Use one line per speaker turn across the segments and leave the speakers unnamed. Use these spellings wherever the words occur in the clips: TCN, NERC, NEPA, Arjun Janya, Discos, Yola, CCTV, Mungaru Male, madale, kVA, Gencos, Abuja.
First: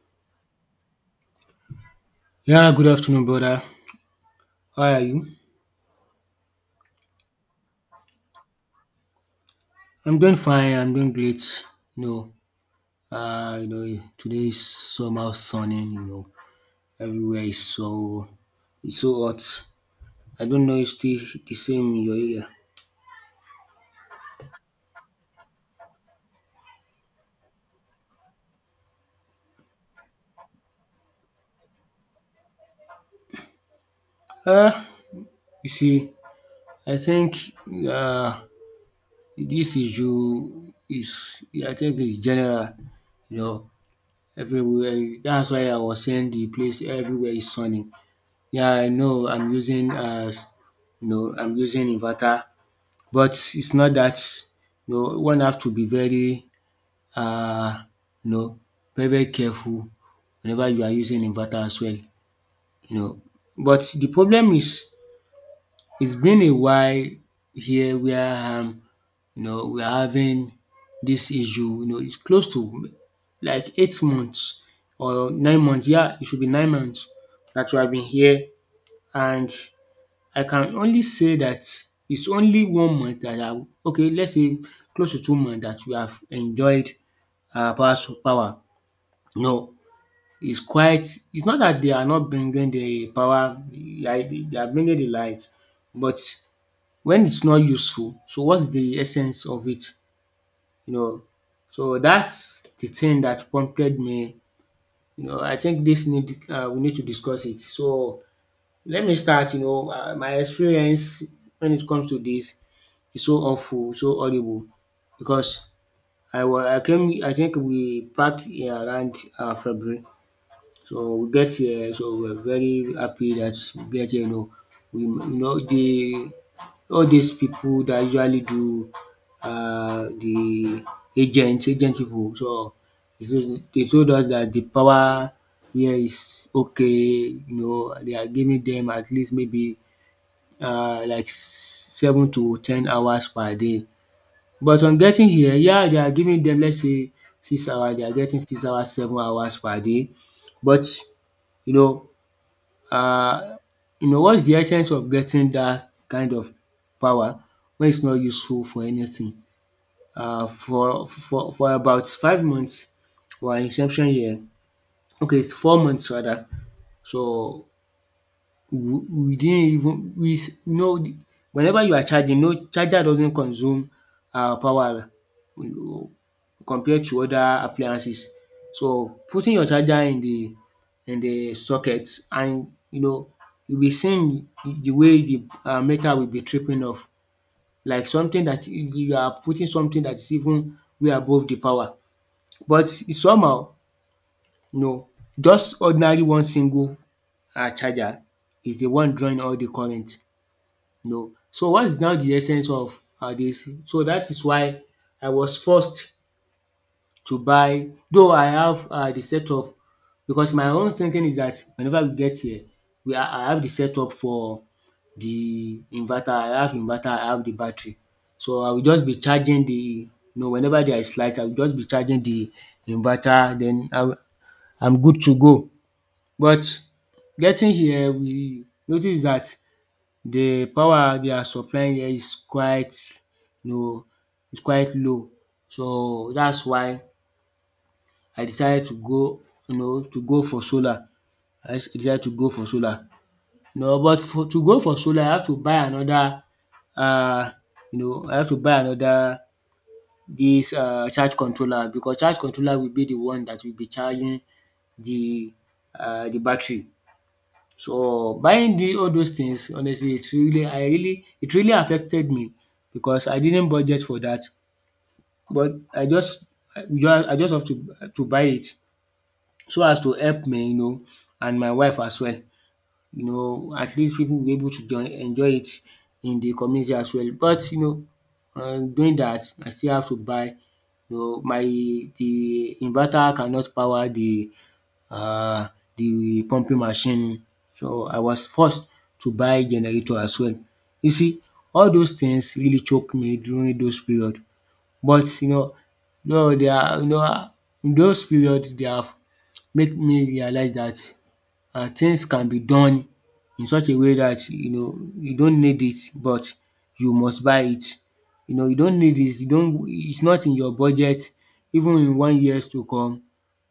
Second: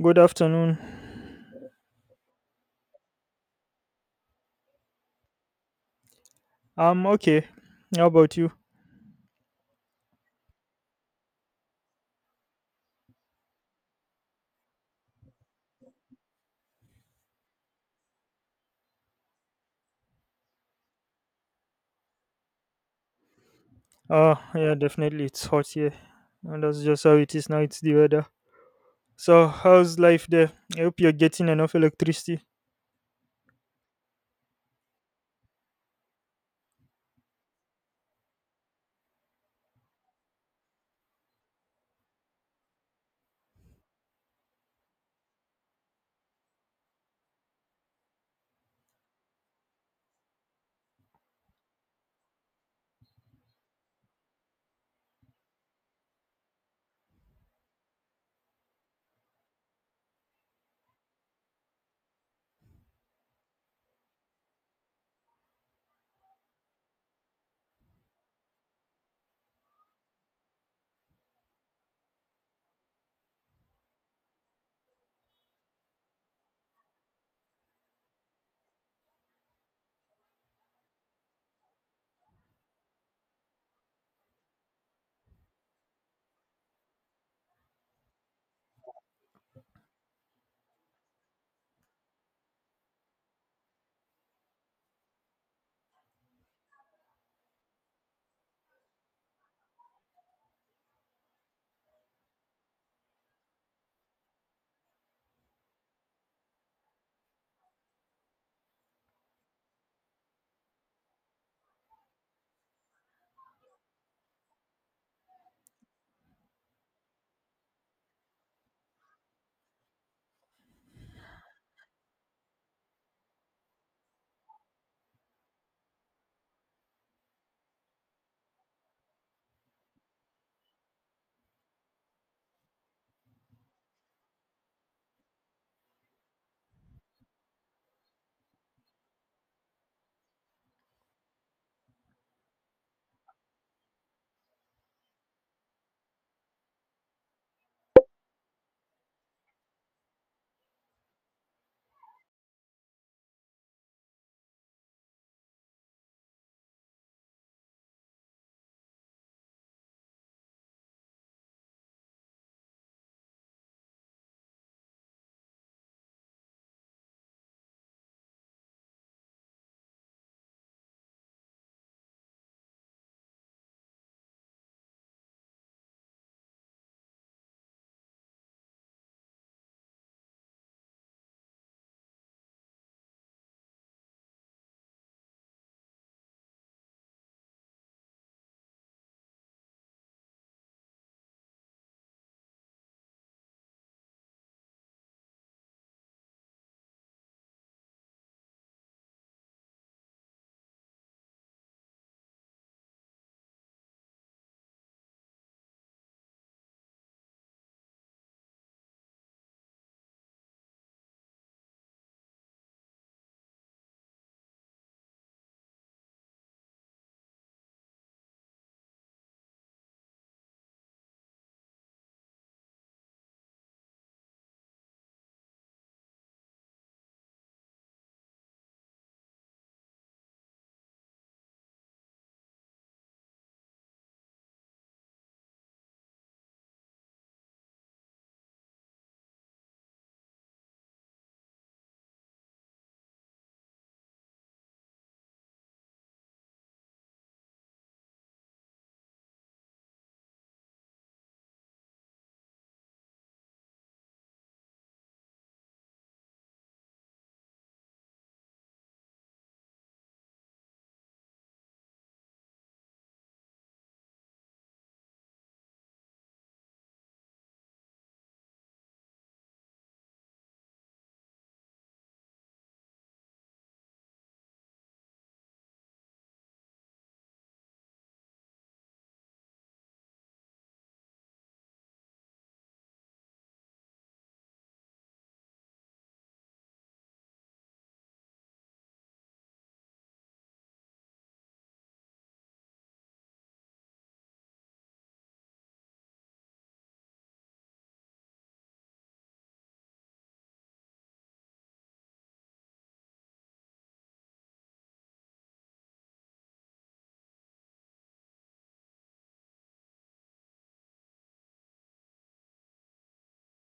Good afternoon.
Yeah, good afternoon, brother. How are you?
I'm okay. How about you?
I'm doing fine. I'm doing great. You know, Today is somehow sunny. Everywhere is it's so hot. I don't know if still the same in your area.
Oh, yeah, definitely. It's hot here. And that's just how it is now. It's the weather. So, how's life there? I hope you're getting enough electricity.
Uh, you see, I think, uh, this issue is, I think, it's general. You know, Everywhere. That's why I was saying the place everywhere is sunny. Yeah, I know. I'm using inverter. But it's not that, one have to be very, uh you know very very careful whenever you are using inverter as well you know. But the problem is, it's been a while here where, we are having this issue. It's close to like 8 months or 9 months. Yeah, it should be 9 months that we have been here, and I can only say that it's only 1 month that I — okay, let's say close to 2 months — that we have enjoyed our power. Power. No, it's quite it's not that they are not bringing the power, like they are bringing the light, but when it's not useful, so what's the essence of it you know. So that's the thing that prompted me. I think this need we need to discuss it. So let me start, my experience when it comes to this is so awful, so horrible, because I came, I think we packed in around, February. So we get here, so we are very happy that we get here. We you know the all these people that usually do de agent agent pipu, so they told us that the power here is okay. They are giving them at least maybe, like 7 to 10 hours per day, but on getting here, yeah, they are giving them, let's say, six hours they are getting 6 hours, 7 hours per day. But, you know, uh, you know what's the essence of getting that kind of power when it's not useful for anything? For about 5 months, our inception year — okay, it's 4 months rather — so we didn't even, we s no, whenever you are charging, no, charger doesn't consume power compared to other appliances. So putting your charger in the, in the socket, and you'll be seeing the way the, meter will be tripping off, like something that you are putting, something that is even way above the power. But somehow, you know just ordinary one single, charger is the one drawing all the current. So what is now the essence of dis? So that is why I was forced to buy, though I have, the setup, because my own thinking is that whenever we get here, we I have the setup for the inverter. I have inverter, I have the battery. So I will just be charging the — whenever there is light, I will just be charging the inverter. Then I'm good to go. But getting here, we notice that the power they are supplying here is quite, you know is quite low. So that's why I decided to go, to go for solar. I just decided to go for solar. But for to go for solar, I have to buy another, um you know I have to buy another dis charge controller, because charge controller will be the one that will be charging the, the battery. So buying the all those things, honestly, it really I really it really affected me, because I didn't budget for that. But I just have to buy it, so as to help me and my wife as well. At least people will be able to join enjoy it in the community as well. But, doing that, I still have to buy — my the inverter cannot power the, um the pumping machine. So I was forced to buy generator as well. You see, all those things really choke me during those period. But no, they are you know in those period they have make me realize that, things can be done in such a way that you don't need it, but you must buy it. You don't need it, you don't it's not in your budget even in one years to come,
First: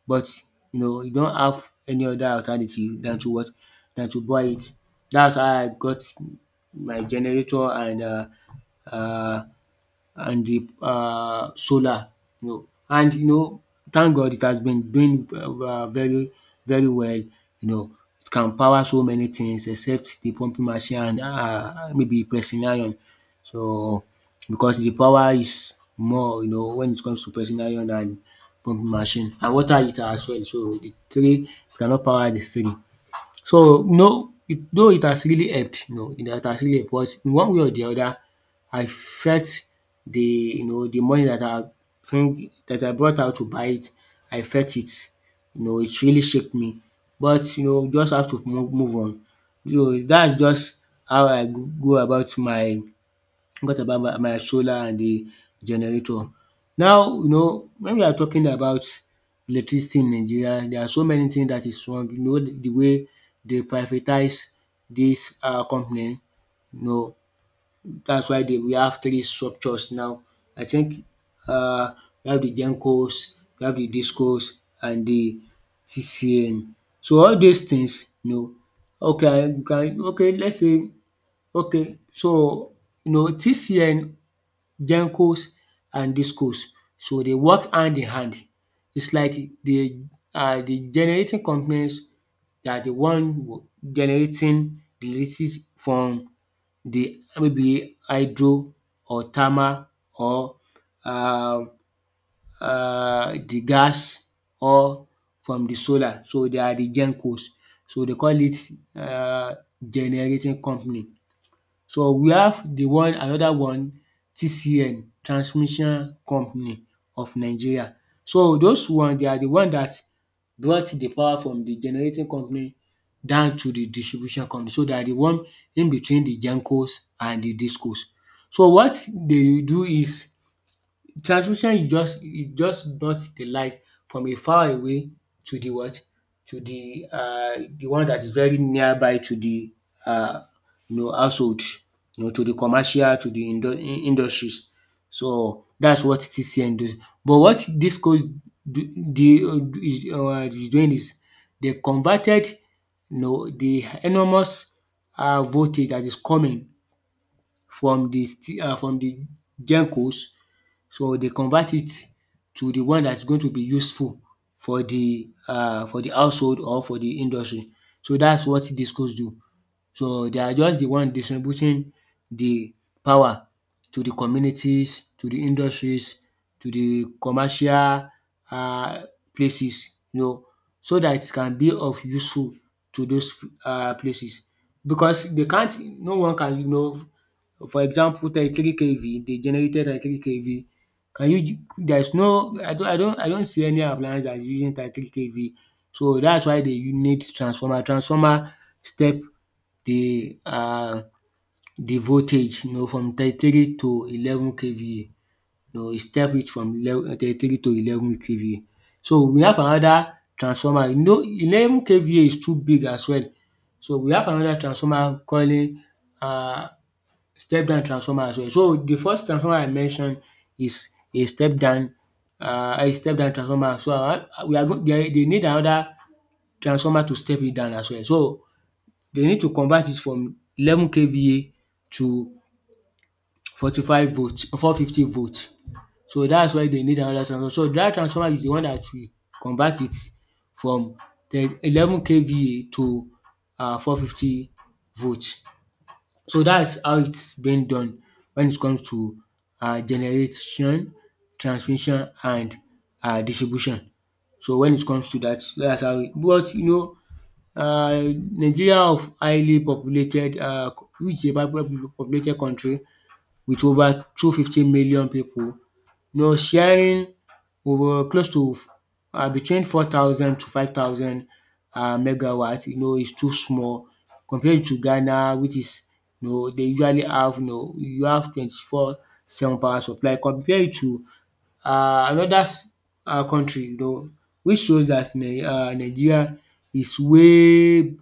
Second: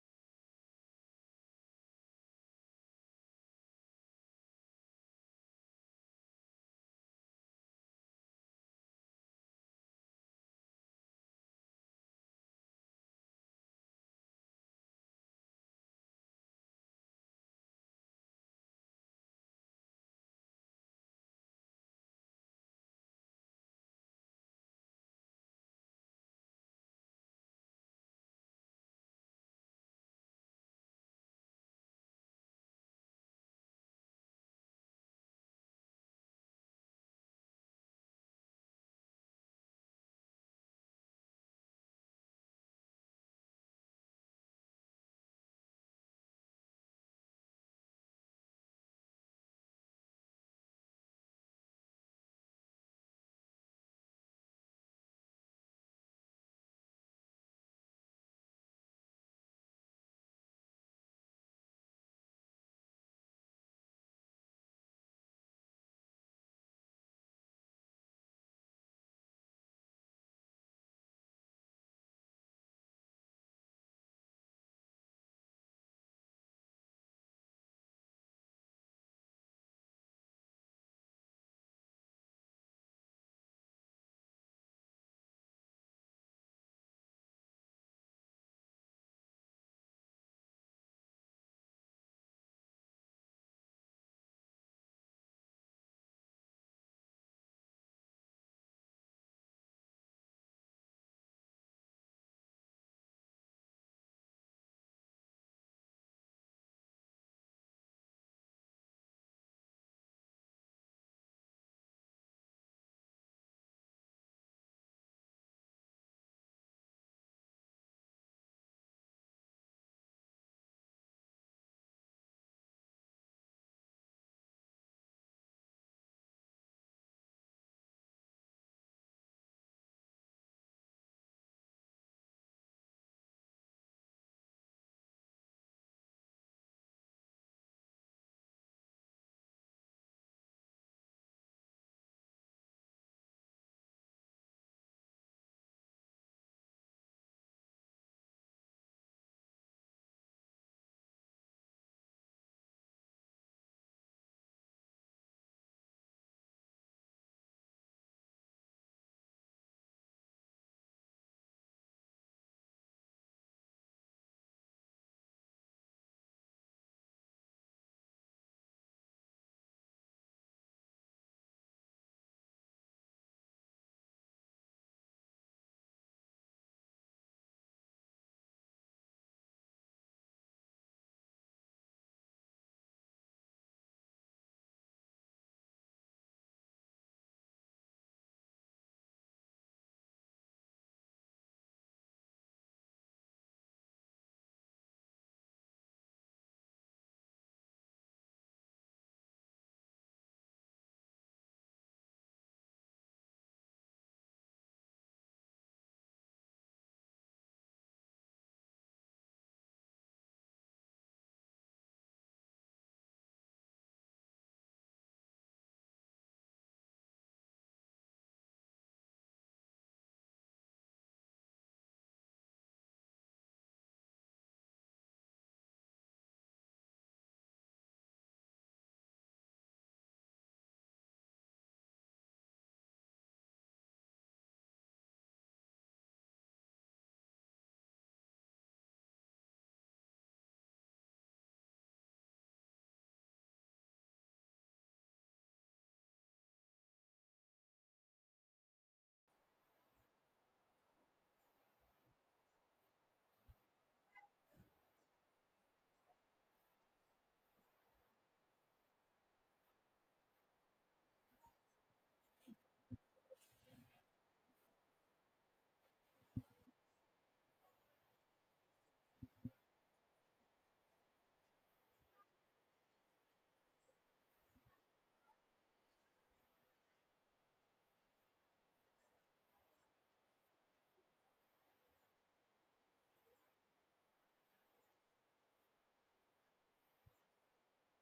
but you don't have any other alternative than to what? Than to buy it. That's how I got my generator and, um the, solar. And thank God it has been doing, very very well, it can power so many things except the pumping machine and, maybe pressing iron. So because the power is more, when it comes to pressing iron and pumping machine and water heater as well, so the three, it cannot power the three. So no, it though it has really helped, it has really helped, but in one way or the other, I felt the, the money that I bring that I brought out to buy it — I felt it. It really shook me, but just have to move on. That's just how I go go about my got about my solar and the generator. Now, when we are talking about electricity in Nigeria, there are so many things that is wrong. The way they privatize this, company, you know, that's why they we have three structures now. I think um we have the Gencos, we have the Discos and the TCN. So all these things, okay, I can okay, let's say, okay, so TCN, gencos and discos. So they work hand in hand. It's like the, the generating companies are the one, generating the electricity from the, maybe hydro or thermal or, uh the gas, or from the solar. So they are the gencos. So they call it, uh generating company. So we have the one, another one, TCN, Transmission Company of Nigeria. So those one, they are the one that brought the power from the generating company down to the distribution company. So they are the one in between the gencos and the discos. So what they do is, transmission is just brought the light from a far away to the what? To the, the one that is very nearby to the, uh household, to the commercial, to the industries. So that's what TCN does. But what this course do — is doing is, they converted, the enormous, voltage that is coming from the, from the gencos. So they convert it to the one that's going to be useful for the, for the household or for the industry. So that's what discos do. So they are just the one distributing the power to the communities, to the industries, to the commercial, um places, so that it can be of useful to those, places, because they can't no one can, for example 33 kV, they generated 33 kV. Can you there's no I don't see any appliance that is using 33 kV. So that's why they, need transformer. Transformer step the, the voltage, from 33 to 11 kVA. E step it from eleven thirty-three to 11 kVA. So we have another transformer, 11 kVA is too big as well. So we have another transformer calling, um step down transformer as well. So the first transformer I mentioned is a step down, a step down transformer. So I wan we are go they need another transformer to step it down as well. So they need to convert it from 11 KVA to forty five volt 450 volts. So that's why they need another transformer. So that transformer is the one that will convert it from the 11 KVA to, 450 volts. So that's how it's been done when it comes to, generation, transmission and, distribution. So when it comes to that, that's how. But Nigeria of highly populated, which is a populated country with over 250 million people, sharing over close to, between 4,000 to 5,000 megawatt. It's too small compared to Ghana, which is, they usually have, you have 24/7 power supply compared to another country, which shows that Nigeria is way,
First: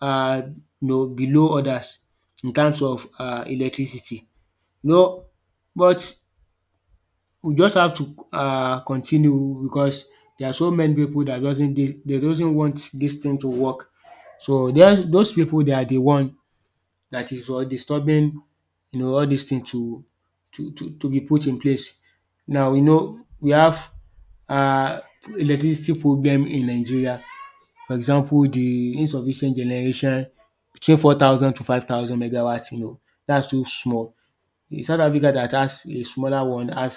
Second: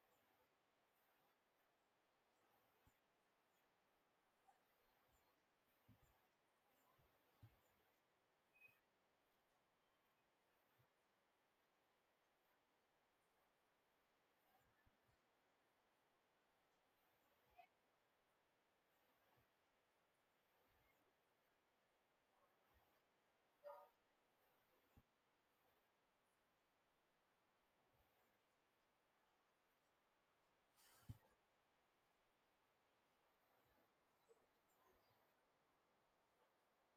uh, below others in terms of electricity. You know, but we just have to continue, because there are so many people that doesn't they dey doesn't want this thing to work. So there's those people, they are the one that is disturbing all these things to be put in place. Now we have uh electricity problem in Nigeria. For example, the insufficient generation between 4,000 to 5,000 megawatts. That's too small. South Africa, that has a smaller one, has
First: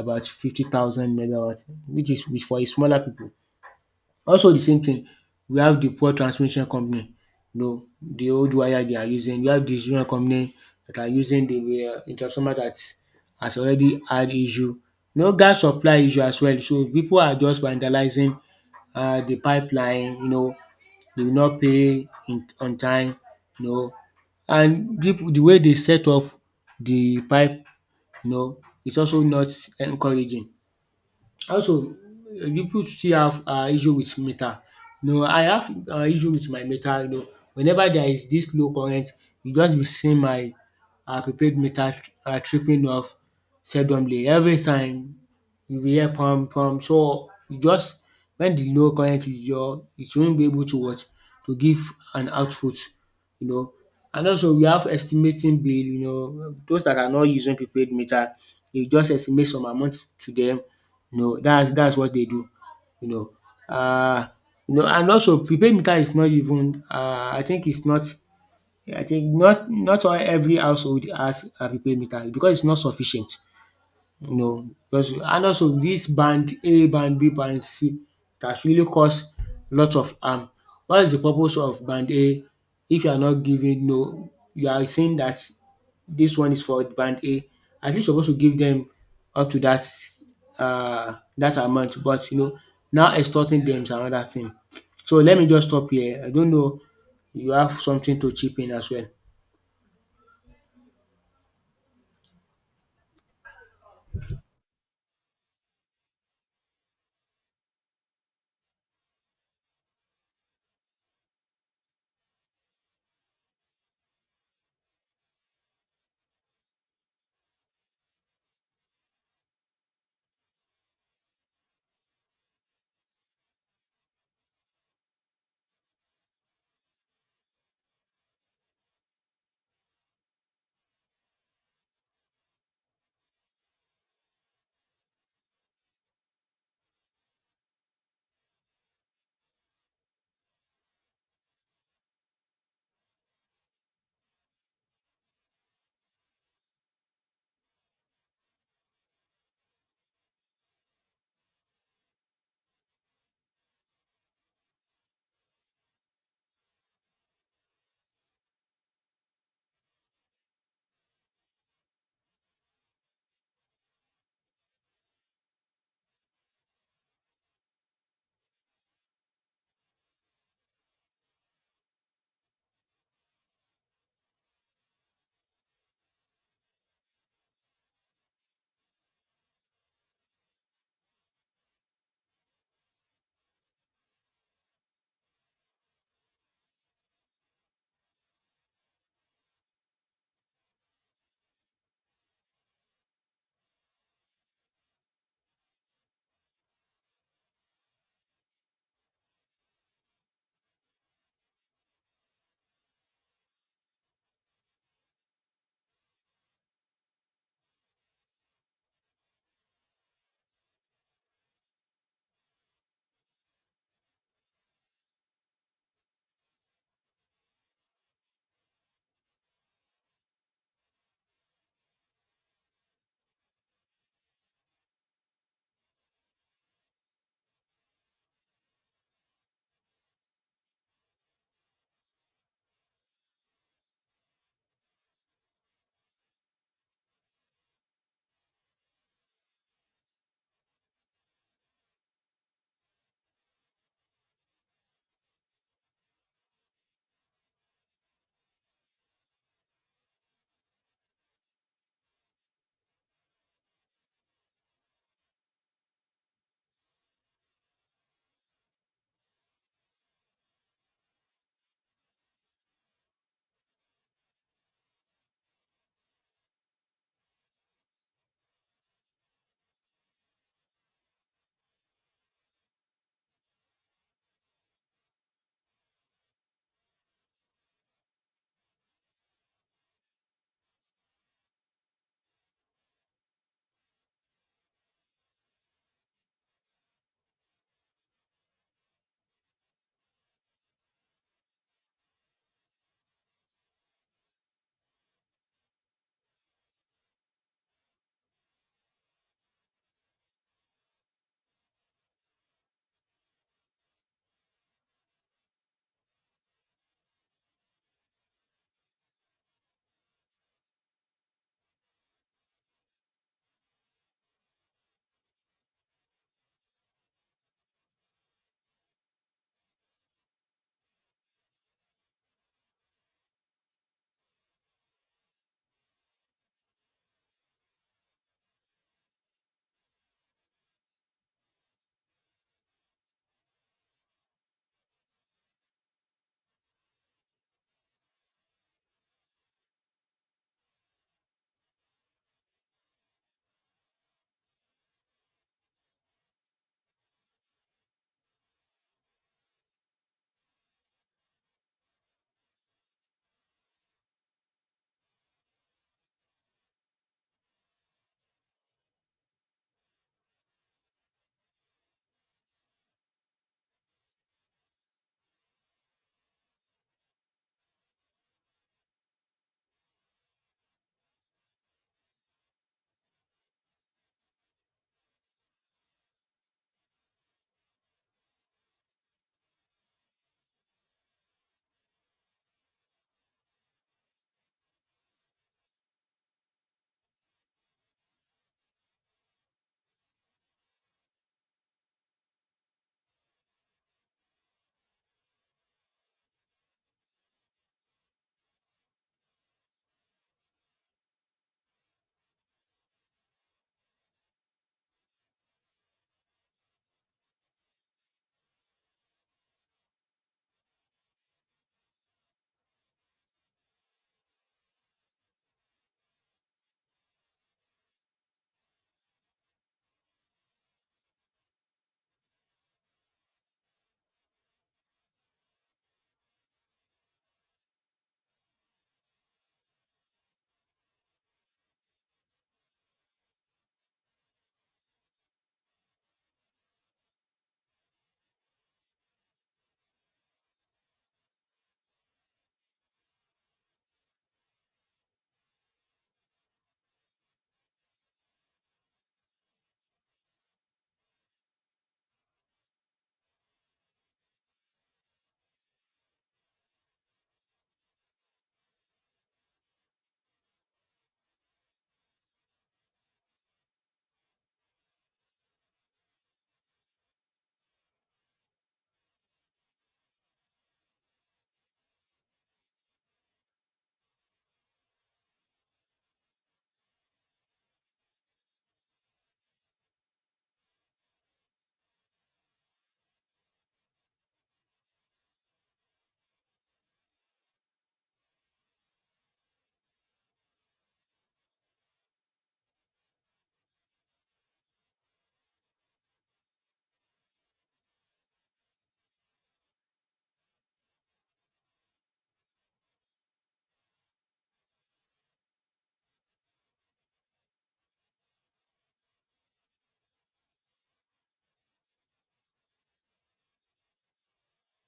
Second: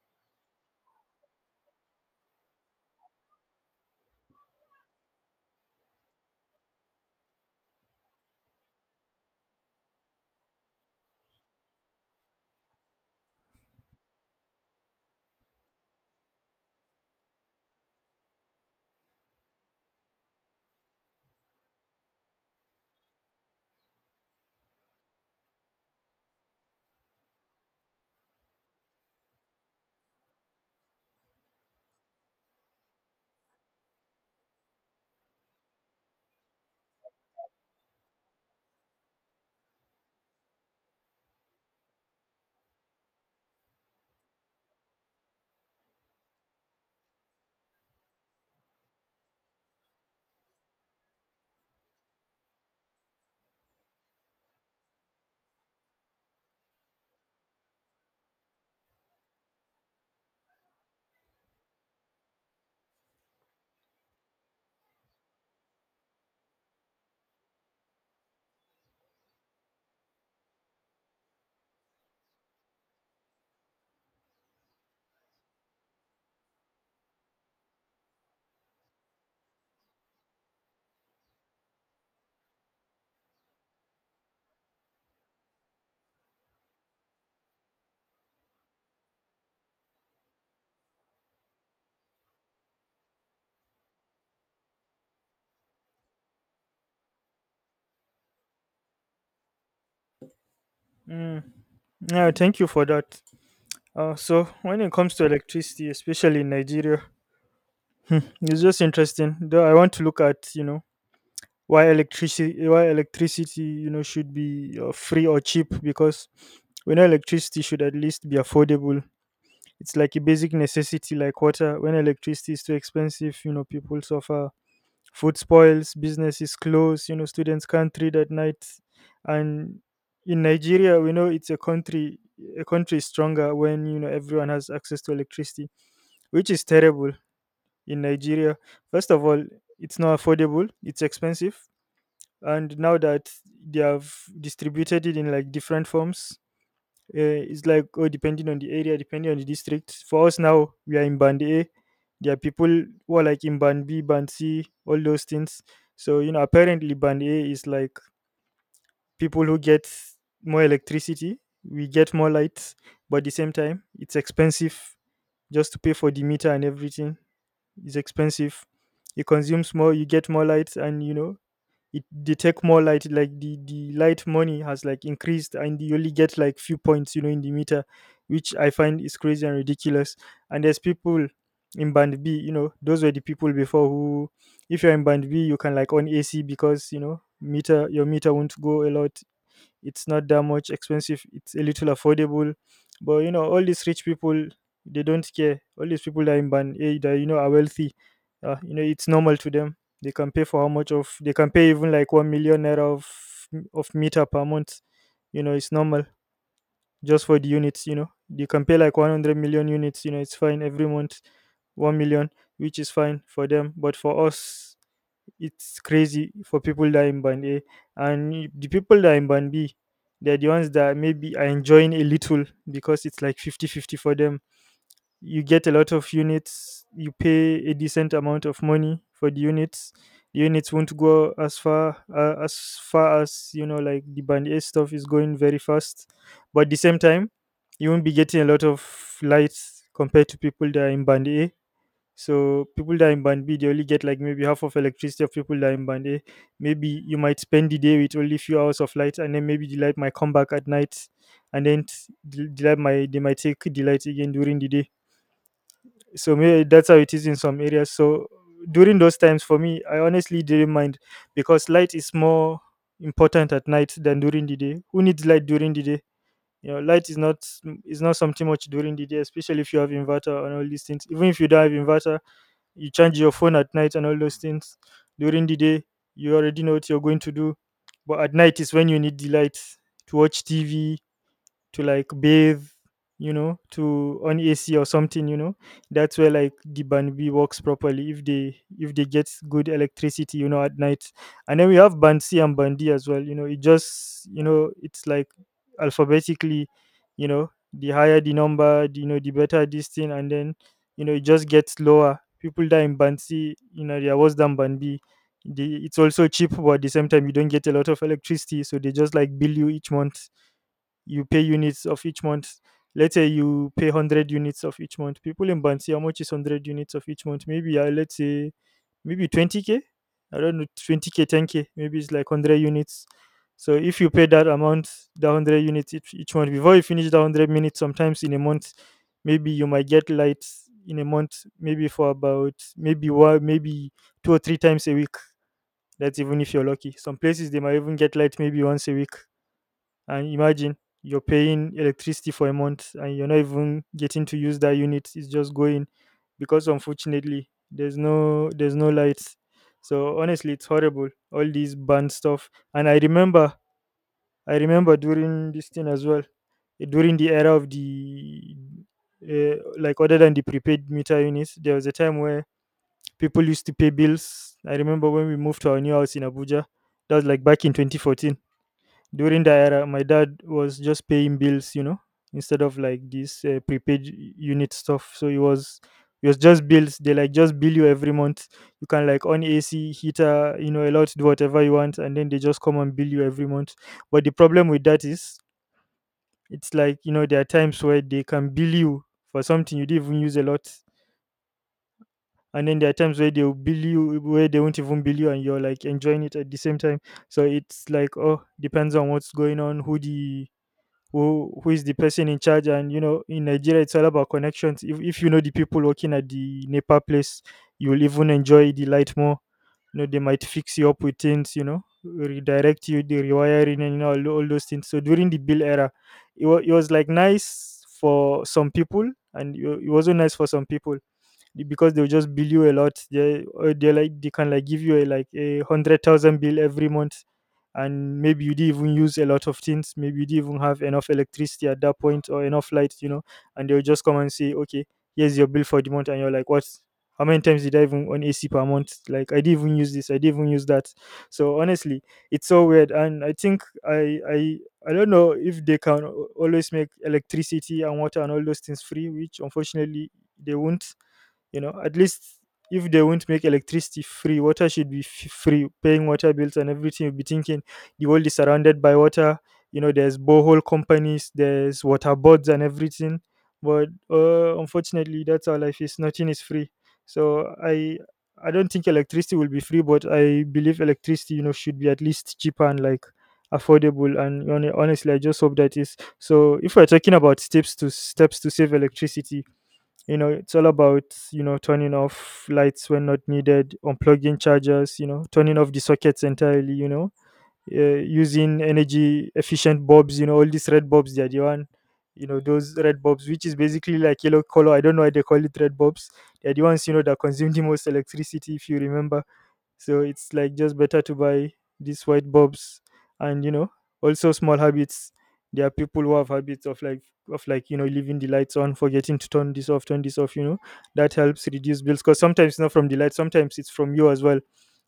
about 50,000 megawatt, which is which for a smaller people. Also, the same thing, we have the poor transmission company, the old wire they are using. We have distribution company that are using the transformer that has already had issue. No gas supply issue as well, so people are just vandalizing the pipeline. They will not pay in on time. You know and people, the way they set up the pipe, no, it's also not encouraging. Also, people still have issue with meter. I have issue with my meter. Whenever there is this low current, you just be seeing my prepaid meter tripping off seldomly. Every time you will hear pam pam, so you just, when the low current is your, it won't be able to what, to give an output you know. And also we have estimating bill, those that are not using prepaid meter. You just estimate some amount to them. That's dats what they do you know. Uh, and also prepaid meter is not even. I think it's not. I think not all every household has a prepaid meter, because it's not sufficient. Because, and also this band A, band B, band C, that's really caused lots of harm. What is the purpose of band A, if you are not giving, no, you are saying that this one is for band A. At least you're supposed to give them up to that that amount. But now extorting them is another thing. So let me just stop here. I don't know, you have something to chip in as well.
Mm. Yeah, thank you for that. So, when it comes to electricity, especially in Nigeria, it's just interesting. Though I want to look at, you know, why electricity you know should be free or cheap, because we know electricity should at least be affordable. It's like a basic necessity, like water. When electricity is too expensive, you know, people suffer, food spoils, businesses close, you know, students can't read at night. And in Nigeria, we know it's a country. A country is stronger when, you know, everyone has access to electricity, which is terrible. In Nigeria, first of all, it's not affordable, it's expensive. And now that they have distributed it in like different forms, it's like, oh, depending on the area, depending on the district. For us now, we are in band A. There are people who are like in band B, band C, all those things. So, you know, apparently band A is like people who get more electricity, we get more lights, but at the same time, it's expensive. Just to pay for the meter and everything is expensive. It consumes more, you get more lights, and you know, it, they take more light, like the light money has like increased, and you only get like few points, you know, in the meter, which I find is crazy and ridiculous. And there's people in band B, you know, those were the people before who, if you're in band B, you can like on AC, because, you know, meter, your meter won't go a lot. It's not that much expensive, it's a little affordable. But you know, all these rich people, they don't care. All these people that are in band A, that, you know, are wealthy, you know, it's normal to them, they can pay for how much of they can pay, even like 1 million naira of meter per month, you know, it's normal. Just for the units, you know, they can pay like 100 million units, you know, it's fine every month. 1 million, which is fine for them, but for us, it's crazy. For people that are in band A, and the people that are in band B, they're the ones that maybe are enjoying a little, because it's like 50-50 for them. You get a lot of units, you pay a decent amount of money for the units. The units won't go as far, as far as, you know, like the band A stuff is going very fast, but at the same time, you won't be getting a lot of lights compared to people that are in band A. So people that are in band B, they only get like maybe half of electricity of people that are in band A. Maybe you might spend the day with only few hours of light, and then maybe the light might come back at night, and then the light might, they might take the light again during the day. So maybe that's how it is in some areas. So during those times, for me, I honestly didn't mind, because light is more important at night than during the day. Who needs light during the day? You know, light is not, is not something much during the day, especially if you have inverter and all these things. Even if you don't have inverter, you charge your phone at night and all those things. During the day, you already know what you're going to do, but at night is when you need the light to watch TV, to like bathe, you know, to on AC or something, you know. That's where like the band B works properly, if they get good electricity, you know, at night. And then we have band C and band D as well, you know. It just, you know, it's like alphabetically, you know, the higher the number, the, you know, the better this thing, and then, you know, it just gets lower. People that in band C, you know, they are worse than band B. The, it's also cheap, but at the same time, you don't get a lot of electricity, so they just like bill you each month, you pay units of each month. Let's say you pay 100 units of each month. People in Bansi, how much is 100 units of each month? Maybe, let's say, maybe 20K? I don't know, 20K, 10K. Maybe it's like 100 units. So if you pay that amount, the 100 units each month, before you finish the 100 minutes, sometimes in a month, maybe you might get lights in a month, maybe for about, maybe one, maybe two or three times a week. That's even if you're lucky. Some places, they might even get light maybe once a week. And imagine you're paying electricity for a month and you're not even getting to use that unit. It's just going, because unfortunately there's no lights. So honestly, it's horrible, all these banned stuff. And I remember during this thing as well. During the era of the, like other than the prepaid meter units, there was a time where people used to pay bills. I remember when we moved to our new house in Abuja. That was like back in 2014. During the era, my dad was just paying bills, you know, instead of like this, prepaid unit stuff. So it was just bills, they like just bill you every month. You can like on AC, heater, you know, allowed to do whatever you want, and then they just come and bill you every month. But the problem with that is, it's like, you know, there are times where they can bill you for something you didn't even use a lot. And then there are times where they'll bill you, where they won't even bill you, and you're like enjoying it at the same time. So it's like, oh, depends on what's going on, who the, who is the person in charge, and you know, in Nigeria, it's all about connections. If you know the people working at the NEPA place, you will even enjoy the light more, you know. They might fix you up with things, you know, redirect you the rewiring, and you know, all those things. So during the bill era, it was like nice for some people, and it wasn't nice for some people, because they'll just bill you a lot. They, or they like, they can like give you a, like a hundred thousand bill every month, and maybe you didn't even use a lot of things. Maybe you didn't even have enough electricity at that point, or enough light, you know. And they'll just come and say, okay, here's your bill for the month, and you're like, what? How many times did I even on AC per month? Like, I didn't even use this, I didn't even use that. So honestly, it's so weird, and I think I don't know if they can always make electricity and water and all those things free, which unfortunately they won't. You know, at least if they won't make electricity free, water should be free. Paying water bills and everything, you'll be thinking, the world is surrounded by water, you know, there's borehole companies, there's water boards and everything. But unfortunately, that's our life, is nothing is free. So I don't think electricity will be free, but I believe electricity, you know, should be at least cheaper and like affordable. And honestly, I just hope that is so. If we're talking about steps to save electricity, you know, it's all about, you know, turning off lights when not needed, unplugging chargers, you know, turning off the sockets entirely, you know, using energy efficient bulbs. You know, all these red bulbs, they are the one, you know, those red bulbs, which is basically like yellow color, I don't know why they call it red bulbs, they're the ones, you know, that consume the most electricity, if you remember. So it's like just better to buy these white bulbs. And you know, also small habits. There are people who have habits of like, you know, leaving the lights on, forgetting to turn this off, you know. That helps reduce bills, because sometimes it's not from the light, sometimes it's from you as well,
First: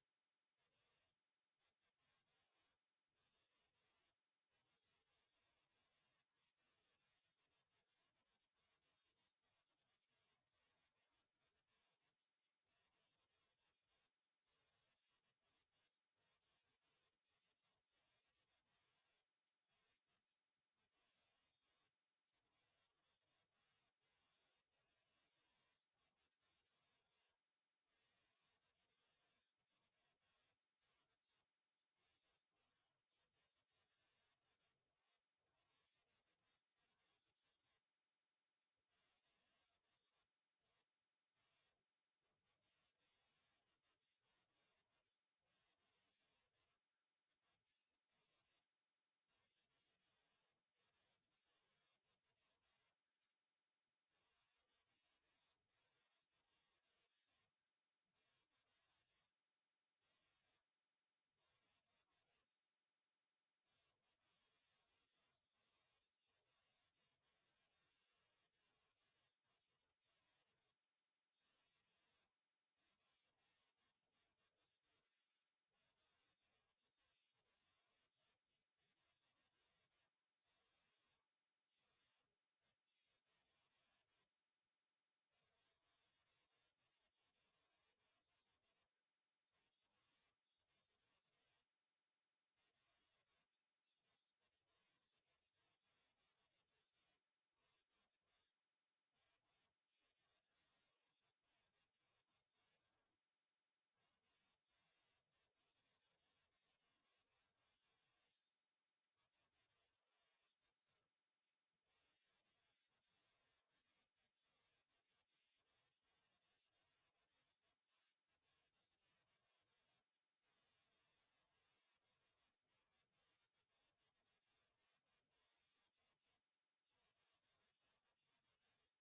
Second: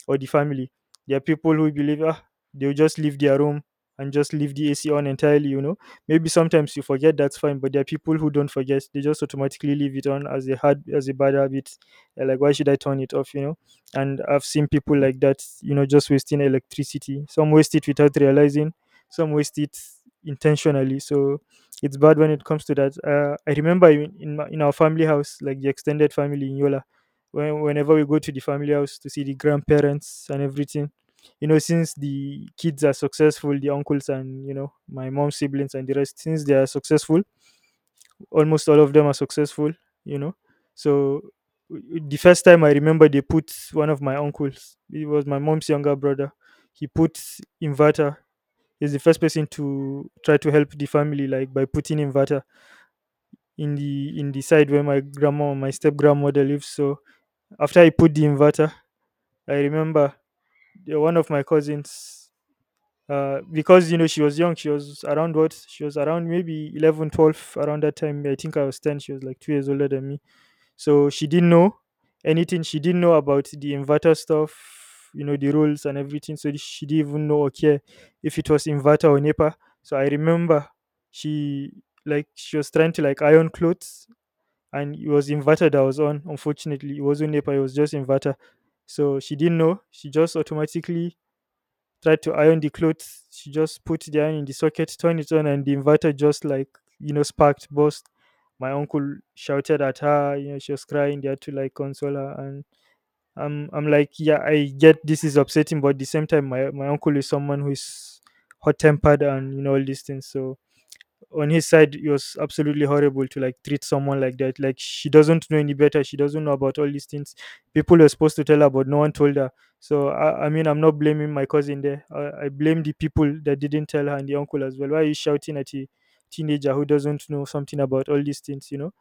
or the family. There are people who believe, ah, they'll just leave their room and just leave the AC on entirely, you know. Maybe sometimes you forget, that's fine, but there are people who don't forget. They just automatically leave it on as a hard as a bad habit. They're like, why should I turn it off? And I've seen people like that, just wasting electricity. Some waste it without realizing, some waste it intentionally, so. It's bad when it comes to that. I remember in our family house, like the extended family in Yola. Whenever we go to the family house to see the grandparents and everything, since the kids are successful, the uncles and my mom's siblings and the rest, since they are successful, almost all of them are successful you know so the first time I remember, they put one of my uncles, it was my mom's younger brother. He put inverter. He's the first person to try to help the family, like, by putting inverter in the side where my grandma, my step grandmother, lives. So after I put the inverter, I remember, one of my cousins, because she was young, she was around, maybe 11, 12 around that time. I think I was 10. She was like 2 years older than me. So she didn't know anything. She didn't know about the inverter stuff, the rules and everything. So she didn't even know or care if it was inverter or NEPA. So I remember, she she was trying to, like, iron clothes, and it was inverter that was on. Unfortunately, it wasn't NEPA, it was just inverter. So she didn't know. She just automatically tried to iron the clothes. She just put the iron in the socket, turned it on, and the inverter just like, sparked, burst. My uncle shouted at her, she was crying. They had to, like, console her. And I'm like, yeah, I get this is upsetting, but at the same time, my uncle is someone who is hot tempered and all these things. So on his side, it was absolutely horrible to, like, treat someone like that. Like, she doesn't know any better, she doesn't know about all these things. People were supposed to tell her, but no one told her. So, I mean, I'm not blaming my cousin there. I blame the people that didn't tell her, and the uncle as well. Why are you shouting at a teenager who doesn't know something about all these things?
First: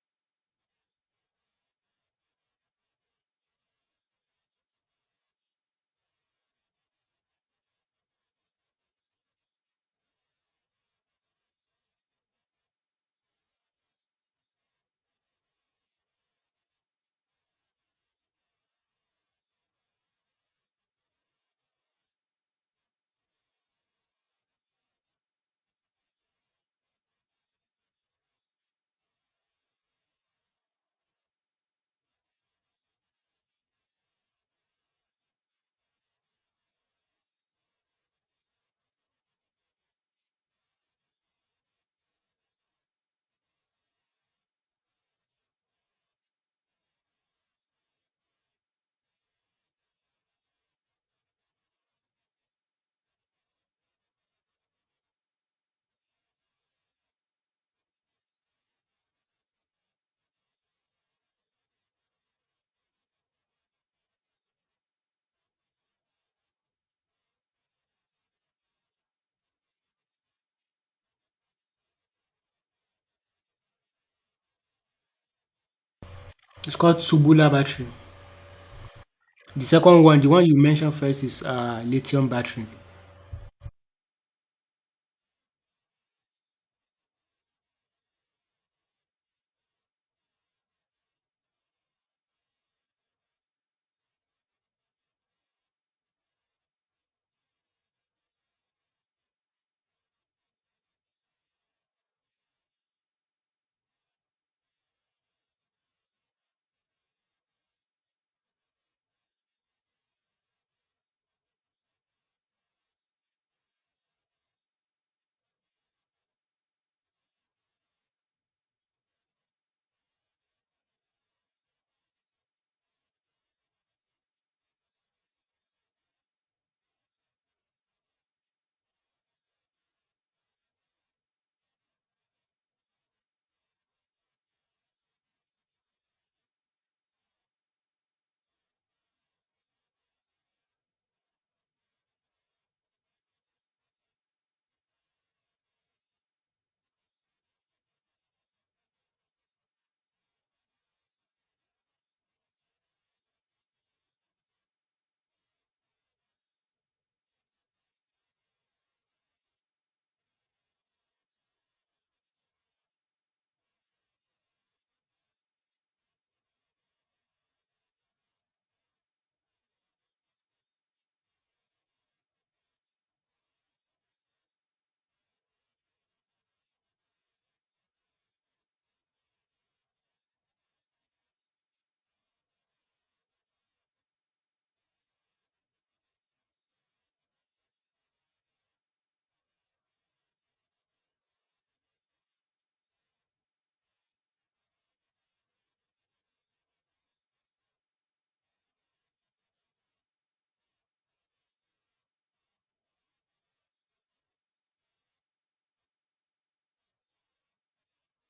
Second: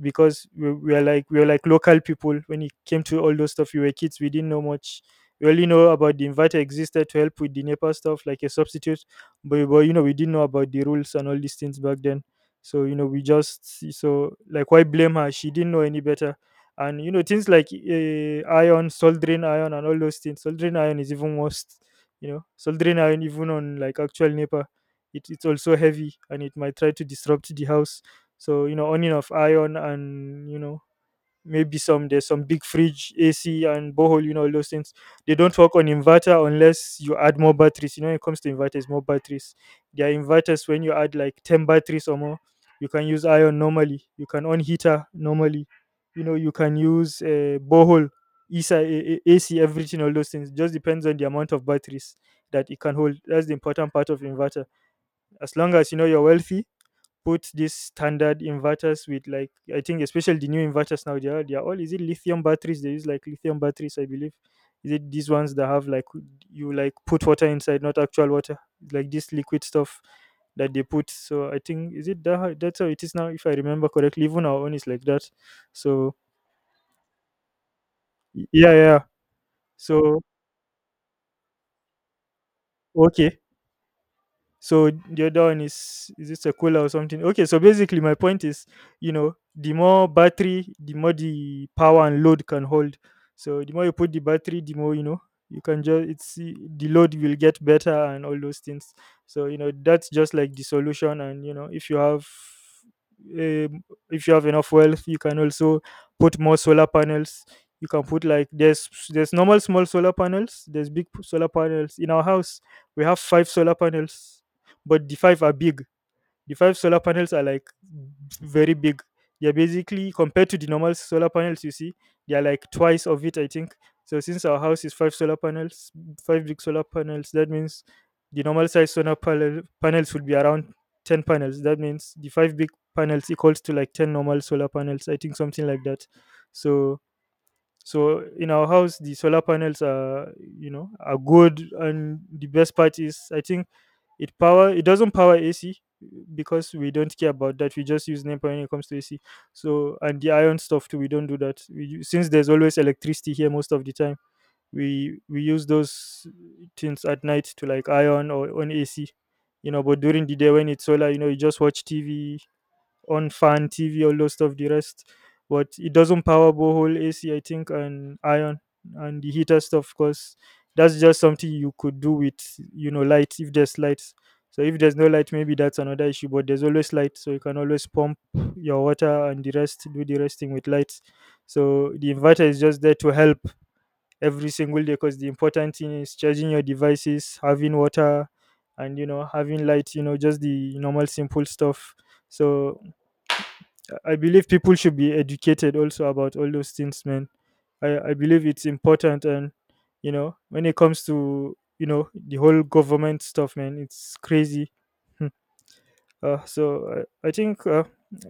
Because we are like local people when it came to all those stuff. We were kids, we didn't know much. We only know about the inverter existed to help with the NEPA stuff, like a substitute. But we didn't know about the rules and all these things back then. So you know we just so like why blame her? She didn't know any better. And things like, iron, soldering iron, and all those things. Soldering iron is even worse. Soldering iron, even on like actual NEPA, it's also heavy and it might try to disrupt the house. So, on and off iron, and maybe, some there's some big fridge, AC, and borehole, all those things. They don't work on inverter unless you add more batteries. When it comes to inverters, more batteries. There are inverters when you add like 10 batteries or more. You can use iron normally, you can on heater normally. You can use a borehole, ESA, AC, everything. All those things just depends on the amount of batteries that it can hold. That's the important part of inverter. As long as you're wealthy, put these standard inverters with, like, I think, especially the new inverters now. They are all, is it, lithium batteries? They use, like, lithium batteries, I believe. Is it these ones that have, like, you, like, put water inside, not actual water, like this liquid stuff that they put. So I think, is it that how, that's how it is now, if I remember correctly. Even our own is like that. So,
It's called Subula battery.
yeah, yeah.
The second one,
So
the one you mentioned first is lithium battery.
okay. So the other one is it a cola or something? Okay, so basically my point is, the more battery, the more the power and load can hold. So the more you put the battery, the more you know you can just it's the load will get better, and all those things. So that's just like the solution. And if you have, um, if you have enough wealth, you can also put more solar panels. You can put, like, there's normal small solar panels, there's big solar panels. In our house, we have five solar panels, but the five are big. The five solar panels are like very big. They're basically, compared to the normal solar panels you see, they are like twice of it, I think. So since our house is five solar panels, five big solar panels, that means the normal size solar panels would be around 10 panels. That means the five big panels equals to like 10 normal solar panels. I think something like that. So so in our house, the solar panels are, are good. And the best part is, I think, it doesn't power AC, because we don't care about that. We just use NEPA when it comes to AC. So, and the iron stuff too we don't do that, since there's always electricity here most of the time. We use those things at night to, like, iron or on AC. But during the day when it's solar, you just watch TV, on fan, TV, all those stuff, the rest. But it doesn't power borehole AC, I think, and iron and the heater stuff, because that's just something you could do with, light, if there's light. So if there's no light, maybe that's another issue. But there's always light, so you can always pump your water and the rest, do the resting with light. So the inverter is just there to help every single day, because the important thing is charging your devices, having water, and having light. Just the normal simple stuff. So I believe people should be educated also about all those things, man. I believe it's important, and when it comes to the whole government stuff, man, it's crazy. Hmm. So I think,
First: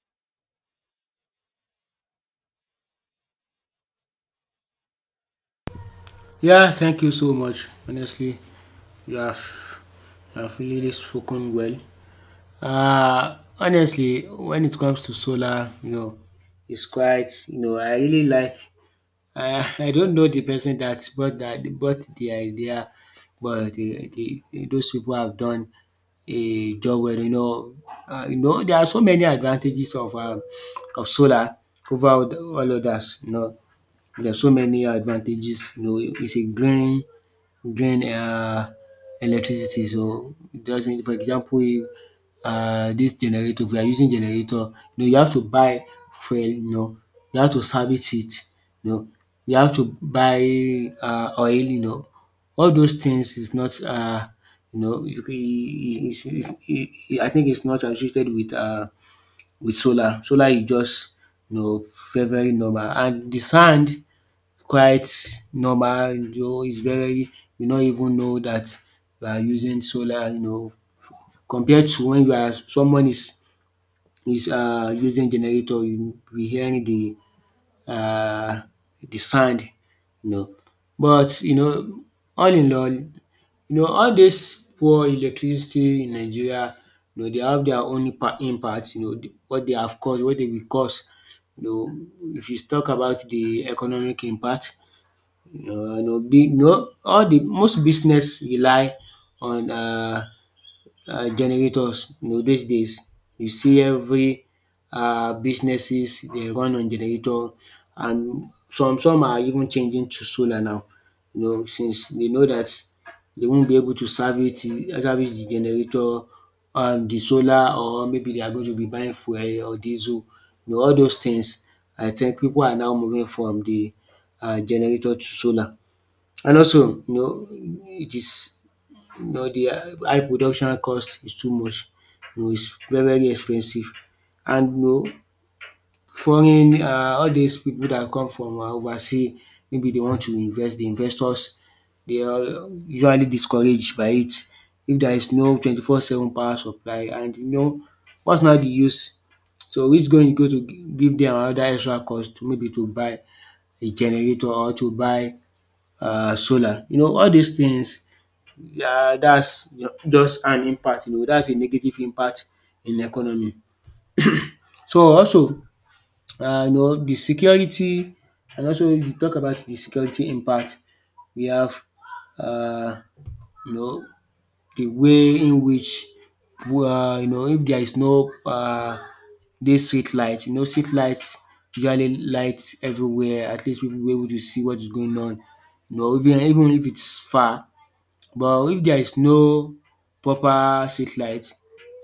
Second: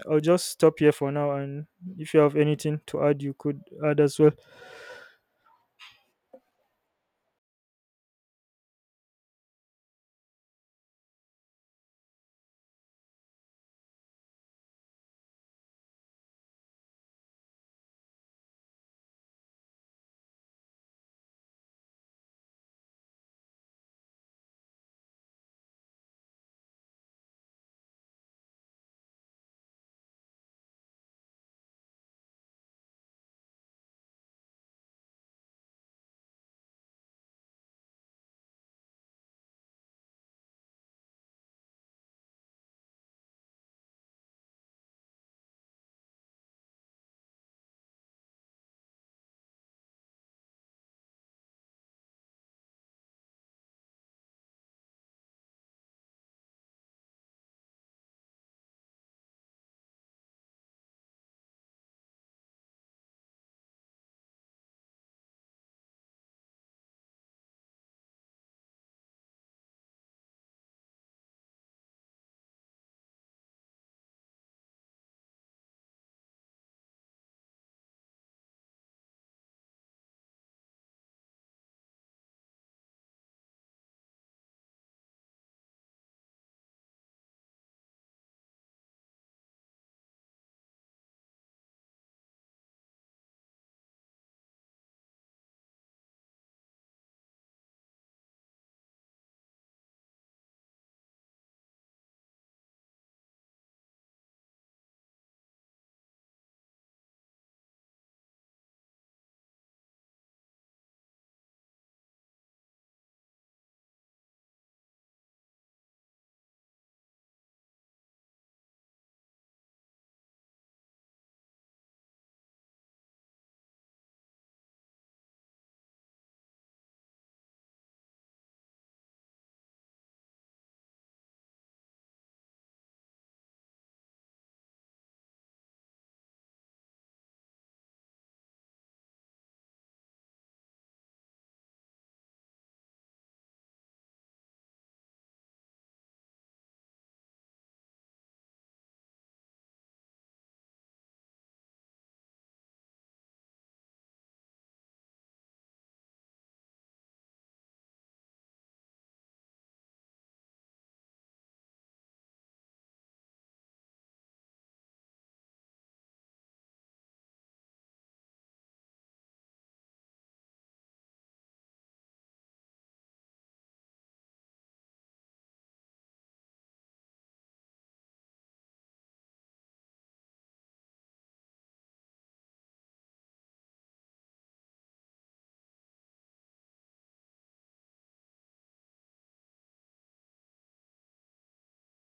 I'll just stop here for now, and if you have anything to add, you could add as well.
Yeah, thank you so much. Honestly, you have you have really spoken well. Honestly, when it comes to solar, it's quite, I really like. I I don't know the person that brought the idea, but the those people have done a job where. There are so many advantages of solar over all others. There are so many advantages, it's a green electricity, so it doesn't, for example, if dis generator, if you are using generator, you have to buy fuel. You have to service it. you know, you have to buy oil. All those things is not you know you, can- I think it's not associated with solar. Solar is just you know very very normal, and the sand quite normal. It's very, you not even know that you are using solar, compared to when you are someone is using generator, you be hearing the uh sound you know. But all in all, all this poor electricity in Nigeria, they have their own impact, what they have caused, what they will cause. If you talk about the economic impact, all the most business rely on generators, dis days. You see every businesses, they run on generator. And some are even changing to solar now, since they know that they won't be able to service the generator. And the solar, or maybe they are going to be buying fuel or diesel. All those things, I think people are now moving from the generator to solar. And also, it is, the high production cost is too much, it's very very expensive. And foreign all these people that come from overseas, maybe they want to invest, the investors. They are usually discouraged by it, if there is no 24/7 power supply. And what's now the use? So it's going to give them another extra cost, maybe to buy a generator, or to buy solar. All these things, yeah, that's just an impact, that's a negative impact in the economy. So also, the security. And also, if you talk about the security impact, we have uh, you know the way in which, if there is no dis street light. Street lights usually lights everywhere, at least people will be able to see what is going on, even if it's far. But if there is no proper street light,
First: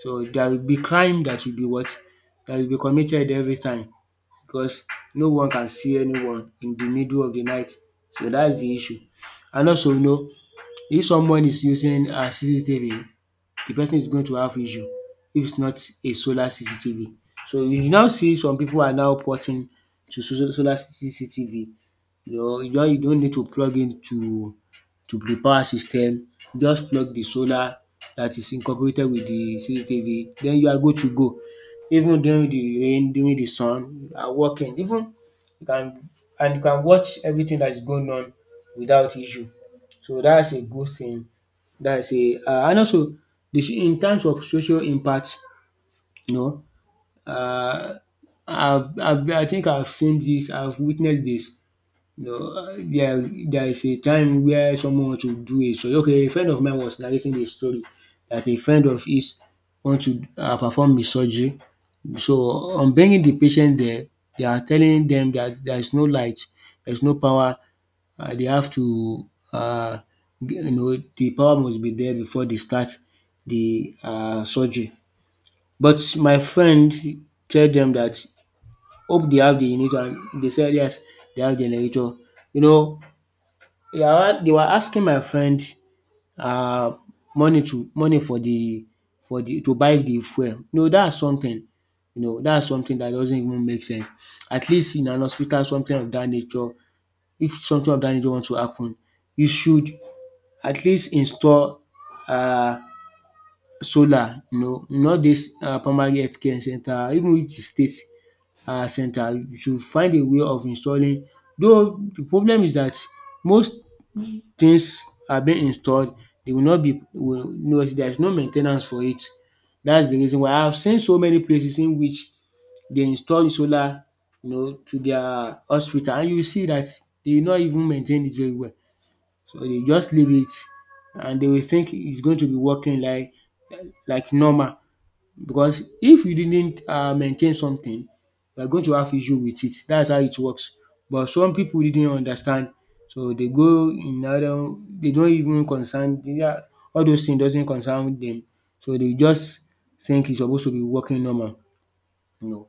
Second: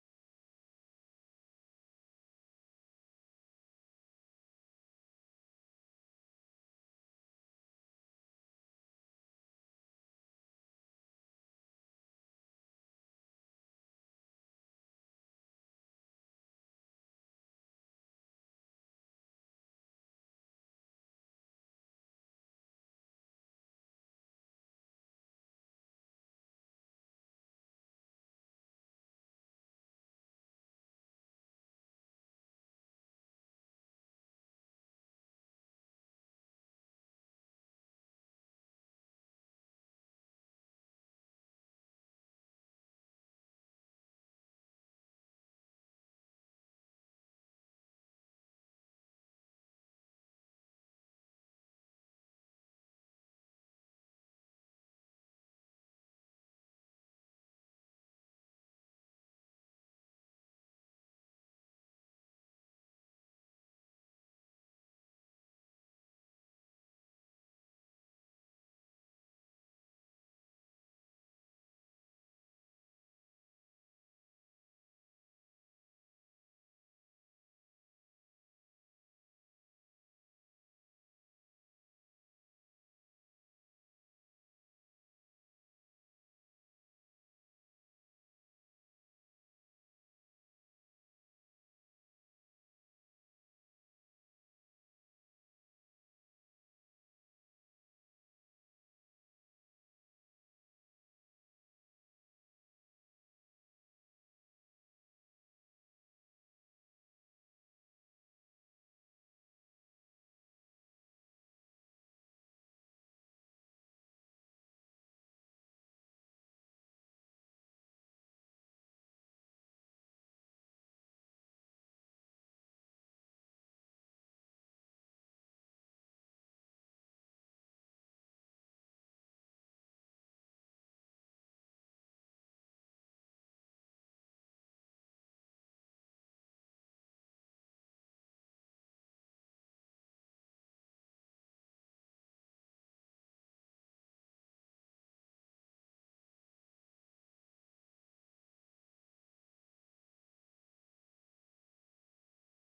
so there will be crime that will be what? That will be committed every time, because no one can see anyone in the middle of the night. So that's the issue. And also, if someone is using CCTV, the person is going to have issue, if it's not a solar CCTV. So you now see some people are now porting to solar CCTV. You don't need to plug in to the power system, just plug the solar that is incorporated with the CCTV, then you are good to go. Even during the rain, during the sun, you are working. Even you can, and you can watch everything that is going on without issue. So that's a good thing. That's a And also, in terms of social impact, you know, uh, I think I've seen this, I've witnessed this. You know, uh, there, there is a time where someone wants to do a story. Okay, a friend of mine was narrating a story, that a friend of his wants to perform a surgery. So, on bringing the patient there, they are telling them that there is no light, there is no power. They have to, the power must be there before they start the surgery. But my friend tell them that hope they have the generator, and they said yes, they have generator. You know they were asking my friend uh money to money for the to buy the fuel. No, that's something, that's something that doesn't even make sense. At least in an hospital, something of that nature, if something of that nature wants to happen, you should at least install um solar, not dis primary health center. Even if e state center, you should find a way of installing. Though the problem is that most things are being installed, they will not be Will no there is no main ten ance for it. That's the reason why. I have seen so many places in which they install solar, to their hospital, and you will see that they not even maintain it very well. So they just leave it, and they will think it's going to be working like normal, because if you didn't maintain something, you are going to have issue with it. That's how it works. But some people didn't understand, so they go in other, they don't even concern, their all those things doesn't concern them. So they just think it's supposed to be working normal you know.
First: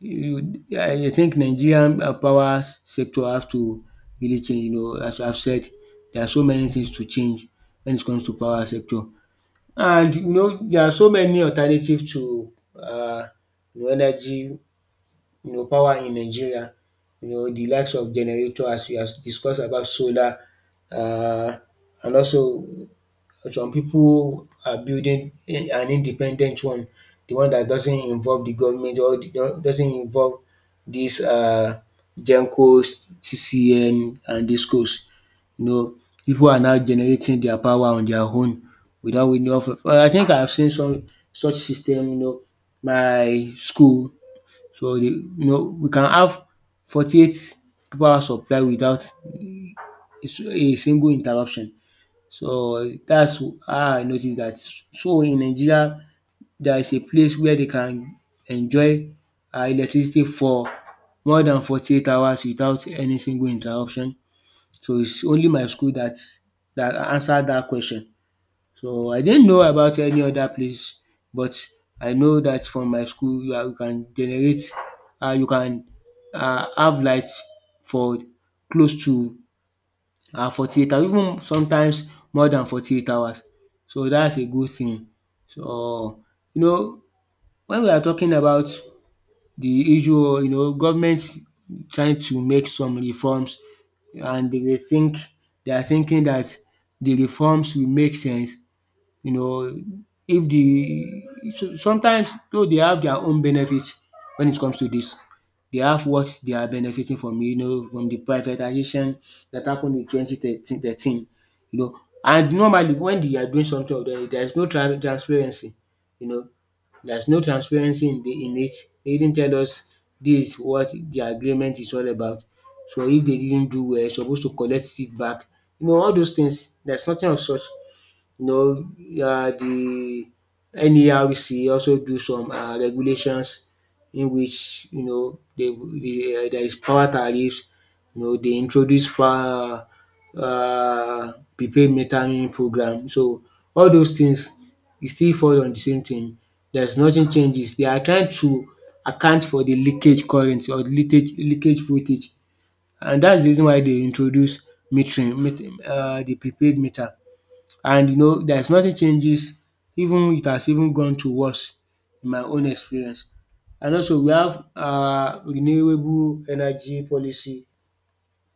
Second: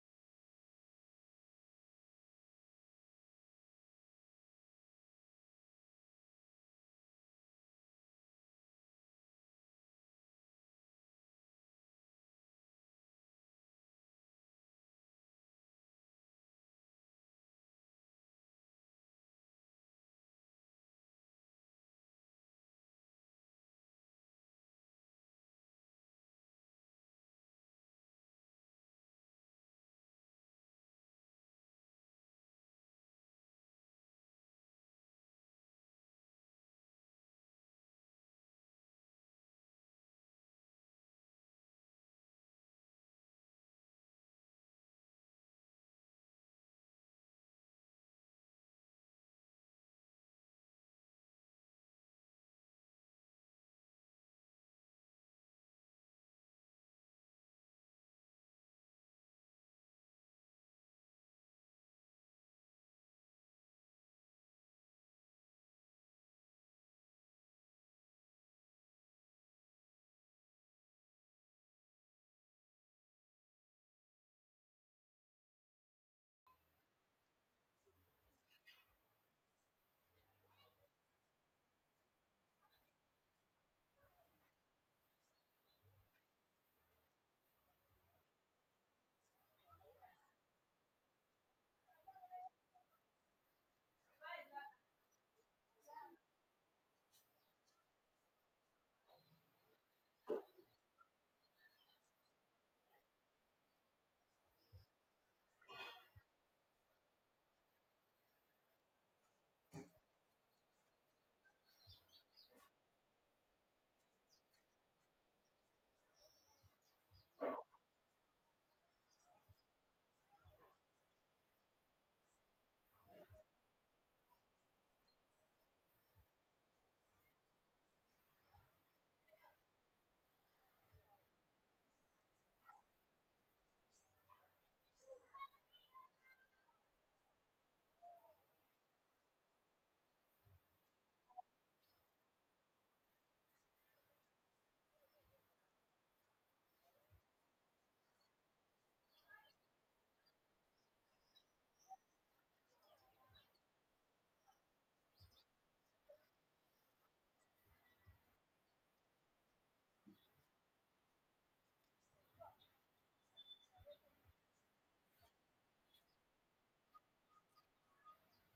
You I think Nigerian power sector have to really change, as I have said, there are so many things to change when it comes to power sector. And there are so many alternative to, uh, energy, power in Nigeria, the likes of generator, as we have discussed about solar. uh, and also, some people are building an independent one, the one that doesn't involve the government, or doesn't involve these GenCos, TCN and DisCos. You know, people are now generating their power on their own without any of. Well, I think I have seen some such system, my school. So they, we can have 48 power supply without a single interruption. So that's how I noticed that. So in Nigeria there is a place where they can enjoy electricity for more than 48 hours without any single interruption. So it's only my school that answered that question. So I didn't know about any other place, but I know that from my school you can generate, you can have light for close to 48 hours, even sometimes more than 48 hours. So that's a good thing. So you know, when we are talking about the issue, you know, government trying to make some reforms, and they are thinking that the reforms will make sense, you know, if the so sometimes though they have their own benefits when it comes to this. They have what they are benefiting from, you know, from the privatization that happened in 2013, you know. And normally when they are doing something of that, there is no transparency, you know. There's no transparency in the in it. They didn't tell us this what the agreement is all about. So if they didn't do well, are supposed to collect it back. You know, all those things, there's nothing of such. You know, the NERC also do some regulations in which, you know, they there is power tariffs, you know, they introduce power, prepaid metering program. So all those things e still fall on the same thing. There's nothing changes. They are trying to account for the leakage current or leakage voltage, and that's the reason why they introduce metering, the prepaid meter. And you know, there's nothing changes, even it has even gone to worse in my own experience. And also we have renewable energy policy,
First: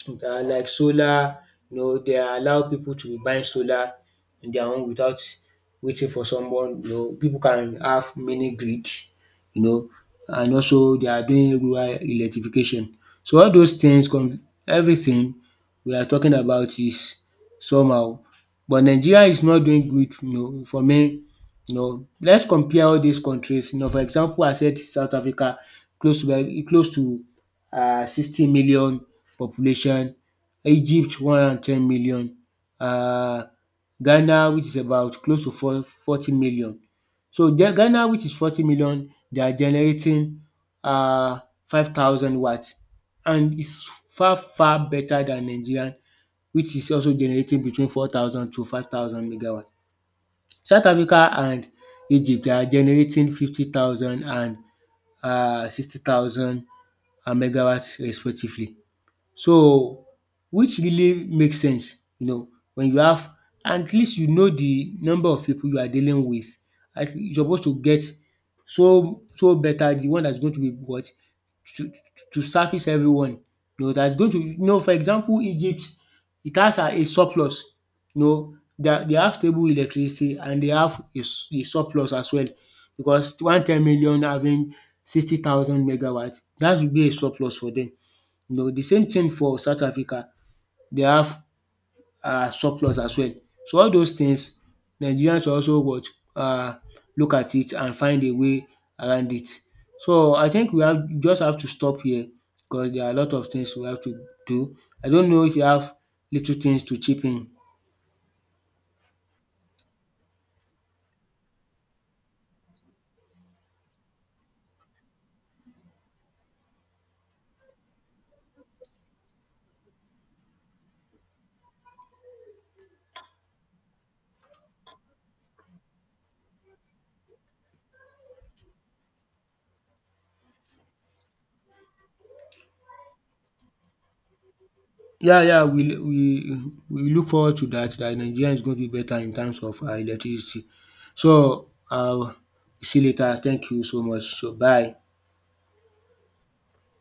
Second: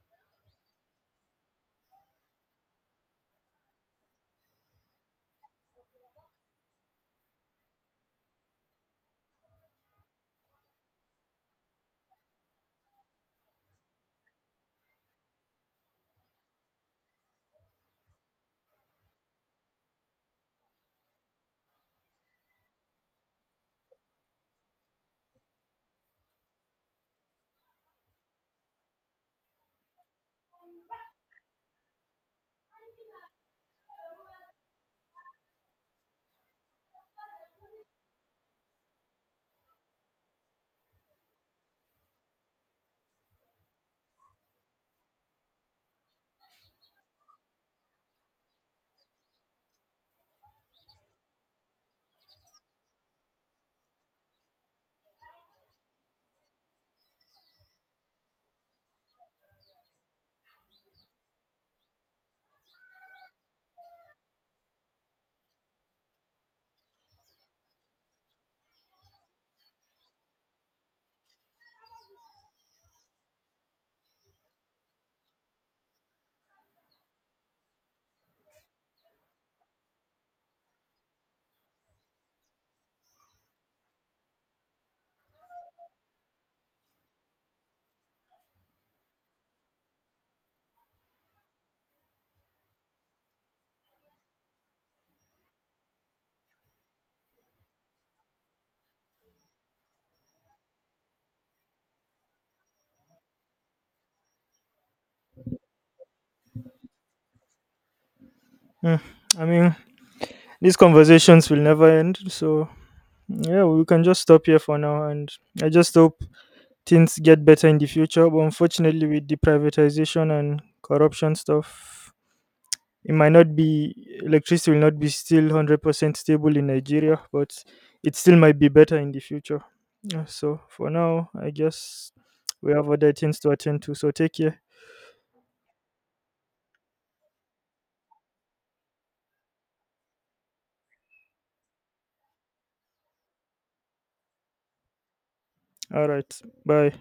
like solar. You know, they allow people to be buying solar on their own without waiting for someone. You know, people can have mini grid, you know, and also they are doing rural electrification. So all those things, everything we are talking about is somehow. But Nigeria is not doing good, you know, for me. You know, let's compare all these countries. You know, for example, I said South Africa, close to 60 million population, Egypt 110 million, um Ghana which is about close to four 40 million. So Ghana which is 40 million, they are generating um 5,000 watts, and it's far better than Nigeria, which is also generating between 4,000 to 5,000 megawatt. South Africa and Egypt they are generating 50,000 and 60,000 megawatt respectively. So which really makes sense, you know, when you have at least, you know, the number of people you are dealing with, at you supposed to get so better the one that's going to be what to service everyone, you know, that's going to, you know, for example, Egypt, it has a surplus. You know, they have stable electricity, and they have a surplus as well, because 110 million having 60,000 megawatt, that would be a surplus for them. You know, the same thing for South Africa, they have surplus as well. So all those things Nigerians should also what, um look at it and find a way around it. So I think we have just have to stop here because there are a lot of things we have to do. I don't know if you have little things to chip in.
Hmm. I mean, these conversations will never end, so yeah, we can just stop here for now. And I just hope things get better in the future. But unfortunately, with the privatization and corruption stuff, it might not be, electricity will not be still 100% stable in Nigeria, but it still might be better in the future. Yeah, so for now, I guess we have other things to attend to. So take care.
Yeah, yeah, we look forward to that Nigeria is going to be better in terms of electricity. So see you later. Thank you so much. So bye.
All right, bye.